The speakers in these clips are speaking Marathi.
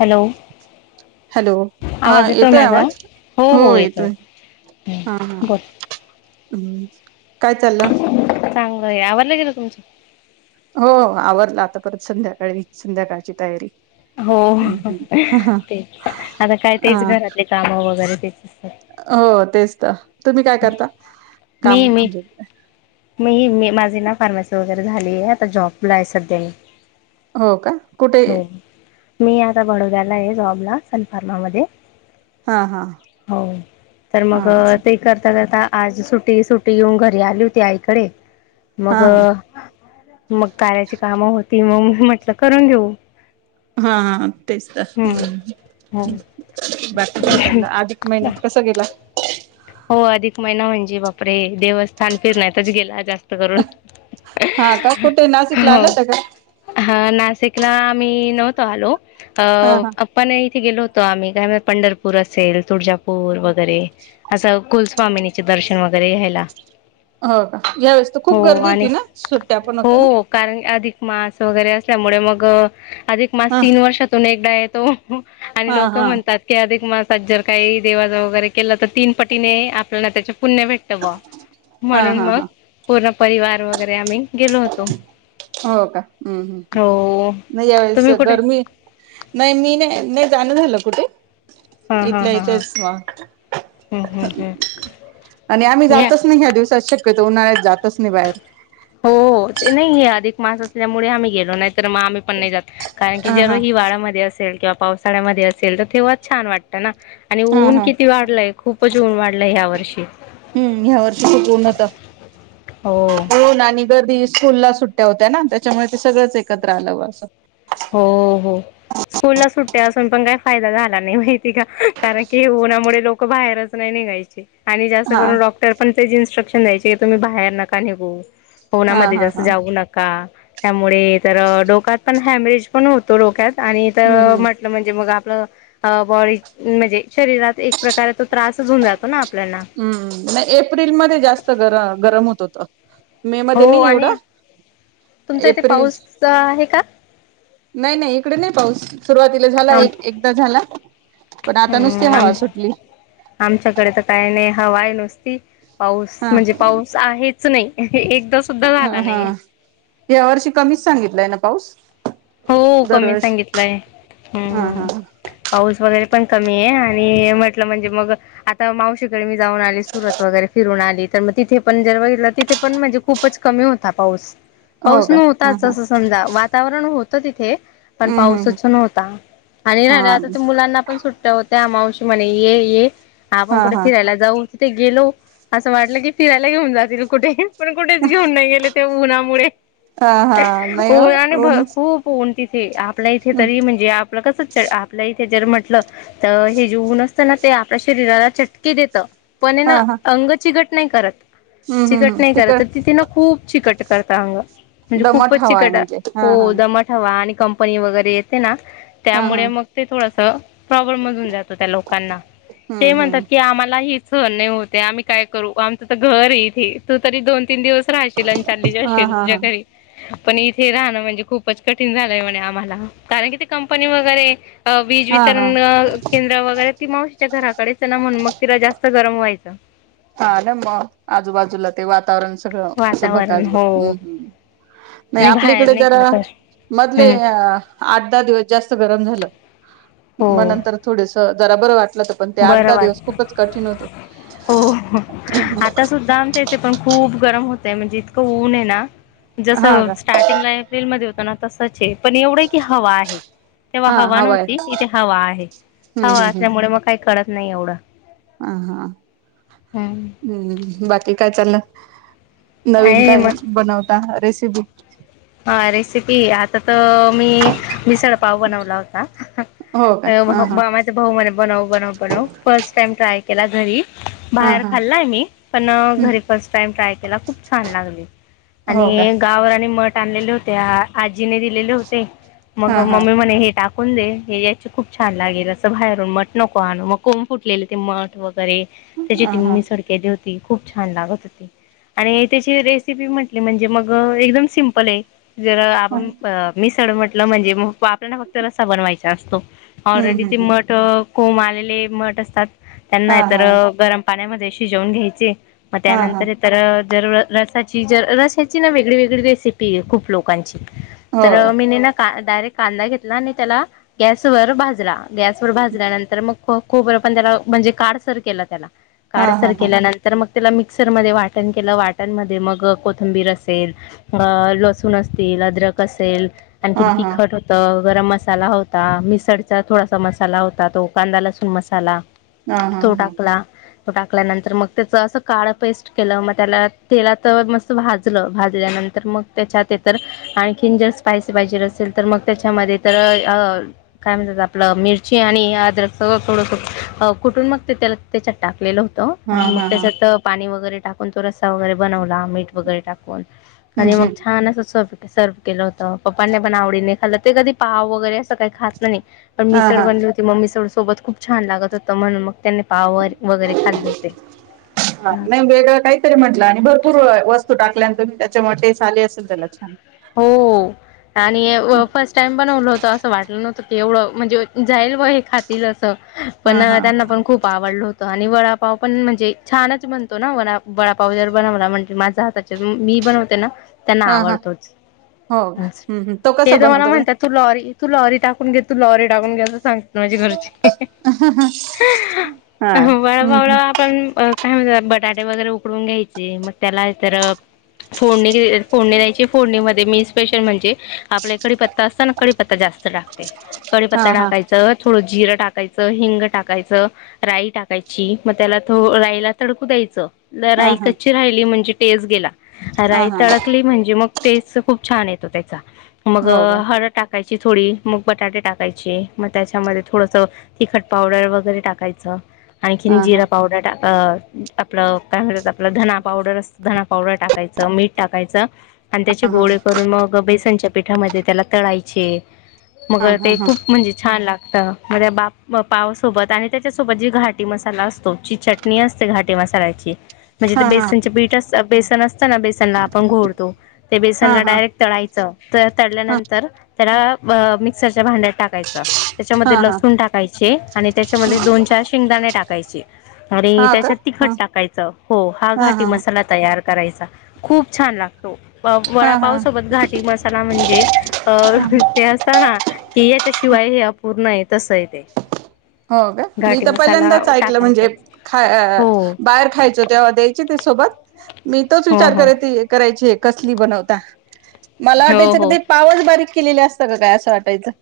हॅलो हॅलो हा आवाज येतोय माझा आवाज हो येतोय हा बोल हम्म काय चाललं चांगलं आहे आ गेलं तुमचं हो आवरल आता परत संध्याकाळी संध्याकाळची तयारी हो हम्म हम्म तेच आता काय तेच हा घरातले कामं वगैरे ते हो तेच तर तुम्ही काय करता काम मी मी म्हणजे. मी मी माझी ना फार्मसी वगैरे झालीय आता जॉबला आहे सध्या मी. हो का कुठे? हो मी आता बडोद्याला आहे जॉबला सनफार्मा मध्ये. हा हा हो तर मग हां ते. तर आता आज सुटी सुटी येऊन घरी आली होती आईकडे. मग हा मग कार्याची कामं होती मग. म्हटलं करून घेऊ. हा हा तेच तर हम्म हम् हो बाकी काय चालयं आधिक महिना कसा गेला [inaudible] हो अधिक महिना म्हणजे बापरे देवस्थान फिरण्यातच गेला जास्त करून. हा का कुठे नाशिकला आलं होता का? अ नाशिकला आम्ही नव्हतो आलो. अ हा हा आप्पने इथे गेलो होतो त आम्ही काय म्ह पंढरपूर असेल तुळजापूर वगैरे असं कुलस्वामिनीचे दर्शन वगैरे घ्यायला. हो का यावेेळेस तर खूप हो गर्दी आणि होती ना सुट्ट्या पण होत्या ना. हो कारण अधिक मास वगैरे असल्यामुळे मग. अधिक मास् हा तीन वर्षातून एकदा येतो तो. आणि हा लोकं हा म्हणतात की अधिक मास त्यात जर काही देवाच वगैरे केला तर तीन पटीने आपल्याला त्याच्या पुण्य भेटत बॉ हा म्हणून हा मग हा पूरब परिवार वगैरे आम्ही गेलो होतो. हो का हं - हं - हं हो नाही यावेेळेस तुम्ही कुठे गरमी नाही मी नाही - नाही जाणं झालं कुठे? हा हा इथल्या हा हा इथंच वा हम्म हम्म हम्म आणि आम्ही या जातच नाही ह्या दिवसात शक्यतो उन्हाळ्यात जातच नी बायर. हो नाही हे अधिक मास असल्यामुळे आम्ही गेलो नाही तर मग आम्ही पण नाही जात कारण की हा जर हा हिवाळामध्ये असेल किंवा पावसाळ्यामध्ये असेल तर तेव्हाच छान वाटतं ना. आणि हा ऊन हा किती वाढलंय खूपच ऊन वाढलंय ह्या वर्षी. हो ना नी गर्दी स्कूलला सुट्ट्या होत्या ना त्याच्यामुळे ते सगळंच एकत्र आलं वा असं. हो - हो स्कूलला सुट्ट्या असून पण काही फायदा झाला नाही माहिती का कारण की ऊन्हामुळे लोकं बाहेरच नाही निघायचे. आणि जास्त हा करू डॉक्टर पण तेच इन्स्ट्रक्शन द्यायचे तुम्ही बाहेर नका निघू. हा उन्हामध्ये हा जास्स हा जाऊ नका. त्यामुळे तर अ डोक्यात पण हॅम्रेज पण होतो डोक्यात आणि हम्म तर हम्म म्हटलं म्हणजे मग आप पल अं बॉडी म्हणजे शरीरात एक प्रकारे तो त्रासच होऊन जातो ना आपल्याना. हम्म नाही एप्रिल मध्ये जास्त गर गरम होतं त हो आणि तुमचा इथे एप्रिल पाऊस्स आहे का? कडे नाही पाऊस. सुरुवातीला झाला आम एक एकदा झाला. पण आता नुसती हम्म हवा आम सुटली. आमच्याकडे तर काय नै हवा आहे नुसती. पाऊस हा म्हणजे पाऊस आहेच नई हे एकदा सुद्धा झाला नाही. हे वर्षी कमीच सांगितलंय ना पाऊस हो कमी दरवर्षी सांगितलाय हा हा ह् पाऊस वगैरे पण कमी आहे आणि म्हटलं म्हणजे मग आता मावशीकडे मी जाऊन आले सुरत वगैरे फिरून आली तर मग तिथे पण जर वघितलं तिथे पण म्हणजे खूपच कमी होता पाऊस हो पाऊस का हा नव्हताच हा असं समजा वातावरण होत तर तिथे पण हम्म हम्म पाऊसच नव्हता आणि हा राला आता ते मुलांना पण सुट्ट्या होत त्या अमावशी म्हणे ये ये ह आपण हा कुठ हा फरयला जाऊ तिथे गेलो असं वाटलं की फिरायला घेऊन जातील कुठे पण कुठेच घेऊन नाहीे ते उ ना मुळे हा हा नाही हो ना णतीथे आप आपल्या इथे तरी म्हणजे आप आपलं कसं आपल्या इथे जर म्हटलं तर हे जेऊन असताना ते आपल्या शरीराला चटके देत पण हा ना हा अंगची गट नाही करत. हम्म हम्म चिकट हम् नाही कत तिकड तर तिथे ना खूप चिकट करता अंग म्हणजे दमट खूपच हवा आहे चिकटा म्हणजे हा हो हा दमट आणि कंपनी वगैरे येते ना हा हा त्यामुळे मग ते थोडस प्रॉब्लेम मधून जात. त्या लोकांना ते हम्म म्हणतात हम्म की आम्हाला हि सहन नाही होते, आम्ही काय करू आमचं तर घर ये इथे तू तरी दोन तीन दिवस राहशील आणि चाली हा जाशील हा तुझ्या हा घरी! पण इथे राहणं म्हणजे खूप खूपच कठीण झालंय म्हणे आम्हाला कारण किती कंपनी वगैरे अ वीज हा वितरण हा केंद्र वगैरे ती मावशीच्या घराकडेच ना म्हणून मग तिला जास्त गरम व्हायचं. हा ना मग आजूबाजूला ते वातावरण सगळं अस वातावरण भकास हो भकास, हम्मम् नाही आणि आपली बाहेर इकडे ज निघण्याचा मधले हम्म आठ दहा दिवस जास्त गरम झालं. मग हो नंतर थोडेस जरा बर वाट लं पण ते आठ बरं दहा दिवस वाटतं खूपच कठीण होते. हो आता सुद्धा आमच्या येते पण खूप खूप गरम होतय म्हणजे इतकं ऊन आहे ना हा जसं का स्टार्टिंगला एप्रिलमध्ये होत ना तसच ये! पण एवढं की हवा आहे तेव्हा हा हवा आहे नव्हती इथे हवा आहे हवा असल्यामुळे मग कळत नाही एवढं. ह हा हम्म बाकी काय चाललं? नवीन काय बनवता रेसि [unintelligible] हा रेसिपी आता तर मी मिसळ पाव बनवत लावता हो का अ हा हा मामा चे भाऊ म्हणे बनव बनव बनव फर्स्ट टाइम ट्राय केला घरी हा बाहेर हा खाल्लाय मी पण हम्म घरी फस्ट टाइम ट्राय केला खूप छान लागली हो का आणि गावरानी मठ आणलेले होते आजीने दिलेले होते मग हा हा मम्मी म्हणे हे टाक कून दे हे याचे खूप छान लागेल असं बाहेरून मठ नको आणू मग कोम फुटलेले ते मठ वग बरे त्याची ह ती हा मिसळ केली होती ती खूप छान लागत होती आणि त्याची रेसिपी म्हटली म्हणजे मग एकदम सिम पल जरा हम्म आपण अ मिस ड मटलं म्हणजे म व आपल्याला फक्त रस्सा बनवाय चा असतो. ऑलरेडी हम्म ती हम्म मठ कोम आलेले मठ असतात त्यांना हा ए तर हा गरम पाण्यामध्ये ते शिजवून घ्यायचे मग हा हा त्यानंतरी तर जर रसाची जर रसाची ना वेगळी वेगळी रेसि पी ए खूप लोकांची. हो तर मी नाही ना का डायरेक्ट कांदा घेतला आणि त्याला गॅसवरर भाजला गॅसवरर भाजल्यानंतर मग खोबरं पण त्याला म्हणजे काड सर केला त्याला हा काडसार हा हा केेल्या नंतर मग त्याला मिक्सरमध्ये वाटण केलं वाटण म मग कोथंबीर असेल अ लसुून अस तील अद्रक असेल हा आणखीन हा तिखट होत गरम मसाला होता मिसळचा थोडासा मसाला होता तो कांदा लसूण मसाला हा हा तो हा टाकला टाकल्यानंतर मग त्याच असं काळं पेस्ट केलं मग त्याला तेला तर मस्त भाजलं भाजल्यानंतर तर मग त्याच्यात तर आणखीन जर स्पायसी पाहिजे असेल तर मग त्याच्यामध्ये तर काय म्हणतात आपलं मिरची आणि अदरक सगळं थोडंस कुठून मग ते त्या त्याच्यात टाकलेलं होत हा आणि मग हा हा त्याच्यात पाणी वगैरे टाकून तो रस्ता वगैरे बनवला मीठ वगैरे टाकून हम्म आणि मग हम्म छान अस सर्व केलं होत प्पाने पण आवडीने खाल् ते कधी पाव वगैरे खात नाही हा मि हा बली म सोबत खूप छान लागत होतं म्हण मग त्यानी ह नाही असं वेगळ काहीतरी म्हंटलं आणि भरपूर वस्तू टाक तुम् त्याच्या मच आले असेल त्याला छान हो आणि फर्स्ट टाइम बनवल होत असं वाटलं नव्हतं तेवढं म्हणजे जाईल व हे खातील पण हा हा त्यांना पण खूप आवडल होत आणि ब डपाव पण म्हणजे छानच बनतो ना वडापाव जर बनवला म्हणजे माझा हाताच्या मी बनवते ना त्यांना हा हा आवडतोच. हो हम्मम् तो कसा ते तर मला बनवत? म्हणतात तू लॉरी तू लॉरी टाकून घेत तू लॉरी टाकून घे सांगत माझी घरची हा हम्म बाळाबावळा हम्म आपण काय म्हणत बटाटे वगैरे उकडून घ्यायचे मग त्याला तर फोडणी फोडणी द्यायची फोडणीमध्ये मी स्पेशल म्हणजे आपल्या कडीी पत्ता असतना कडीपत्ता जास्त टाकते हा कडीपत्ता हा टाकायं थोडं जिर टाकायचं हिंग टाकायचं राई टाकायची मग त्याला राईला तडकू द्यायचं जरा हा राई हा कच्ची राहिली म्हणजे टेस् गेला. हा राई हा तडकली म्हणजे मग ते खूप छान येतो त्याचा मग हो का हळद टाकायची थोडी मग बटाटे टाकायचे मग त्याच्यामध्ये थोडस तिखट पावडर वगैरे टाकायचं आणखीन हा हा जिरा पावडर टा आपलं काय म्हणतात आपला धना पावडर अस ध पावडर टाकायचं, मीठ टाकायचं आणि त्याचे हा गोळे ग पै. त्यांच्या पिठामध्ये त्याला तळायचे मग हा हा ते हा खूप म्हणजे छान लाग म्हणजे बाप पावसोबत आणि त्याच्यासोबत जी घाटी मसाला असतो जी चटणी असते घाटी मसाल्याची म्हणजे ते हा हा बेसनचे बीठ बेसन असताना बेसनला आपण घोळतो हा त्यांना हा हा डायरेक्ट तळायचं तर हा तळल्यानंतर त्याला मिक्सरच्या भांड्यात. टाकायच हा त्याच्यामध्ये हा लसूण टाकायचे आणि त्याच्यामध्ये दोन चार शेंगदाणे टाकायचे आणि हा का त्याच्यात तिखट हा टाकायचं हो हा घाटी मसाला तयार करायचा खूप छान लागतो. अ हा वड हा हा पावसोबत घाटी मसाला म्हणजे अ ते असताना. की याच्याशिवाय हे अपूर्ण आहे तस आहे ते हो का मी घाटी तर मसाला पहिल्यांदाच ऐकलं म्हणजे टाकायचाच खा हो बाहेर खायचो तेव्हा द्यायची ते सोबत मी तोच हो विचार हो करराय करायची एक कसली बनवता. मला हो वाटायचं क हो ते पावस बारीक. केले असतं काय असं वा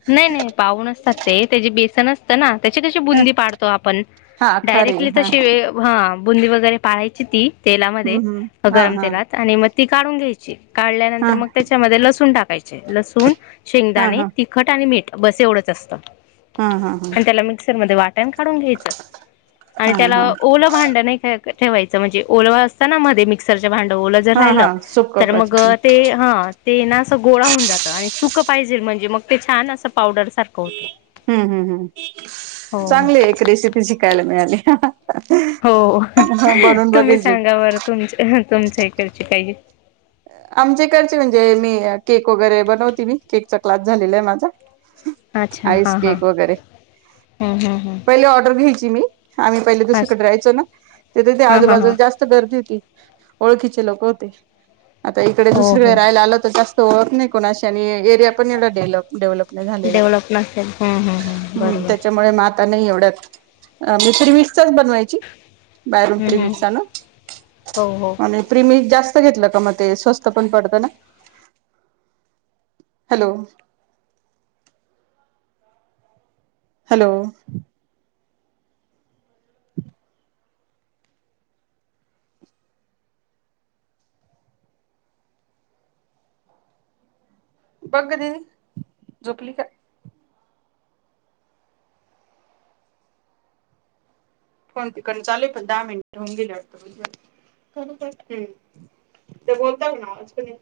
नाही नाही पाऊून असतात ते त्याची बेसन अस. ना. त्याची कशी ह बुंदी पाडतो आपण हा खरे डायरेक्टली हा तशी हा. बुंदी वगैरे पाळायची ती तेलामध्ये हम्म हम्म हा गरम हा तेलात आणि मग ती काढून घ्यायची. काढल्यानंतर हा मग त्याच्यामध्ये लसून टाक. लसूण. हा शेंगदाणे. हा आणि मीठ बस एवढंच असत. हा हा हा आणि त्याला मिक्सर मध्ये वाट काढून घ्यायचं आणि हा त्याला हा ओलं भांड नाही घ्यायचं. ठेवायचं म्हणजे ओल असता ना मध्ये मिक्सर भांड जर हा हा राहिलं तर मग सुपकपाची ते ह ते ना. गोळा होऊन जातं आणि सुख पाहिजे म्हणजे मग ते छान असं पावडर सारखं होतं. हम्म हम् हम् हो चांगली एक रेसिपी शिकायला मिळाली. [unintelligible] हो बनून तुम्ही बघेल मी सांगा बरं तुमच तुमच्या इकड ची काही आमचेकडचे म्हणजे मी केक वगैरे बनवते मी केकचा क्लास झालेला आहे माझा. अच्छा आईस हा हा केक वगैरे हम्म हम्म हम्म पहिले ऑर्डर घ्यायची. मी आम्ही पहिले अस दुसरीकडे राहयचो ना तिथ हा हा हा आजूबाजूला जास्त गर्दी होती. ओळखीचे लोक होते. आता इकडे हो दुसरीकडे हो राहायला आलो तर जास्त ओळख नाही कुणा ची आणि एरिया पण एवढ डेव्हलप नाही झालेला डेव्हलप नसेल हम्म हम्म हम्म बरोबर त्याच्यामुळे म नाही एवडत मी तरी बनवायची बाहेरून हम्म हम्म प्रिमिक्स आणून हो हो घेतलं का म ते स्वस्त पण पडत ना. हॅलो हॅलो बघ ग दिदी झोपली का? फोन तिकडं न चालूय पण दहा मिनिट होऊन गेली ते बोलता ना.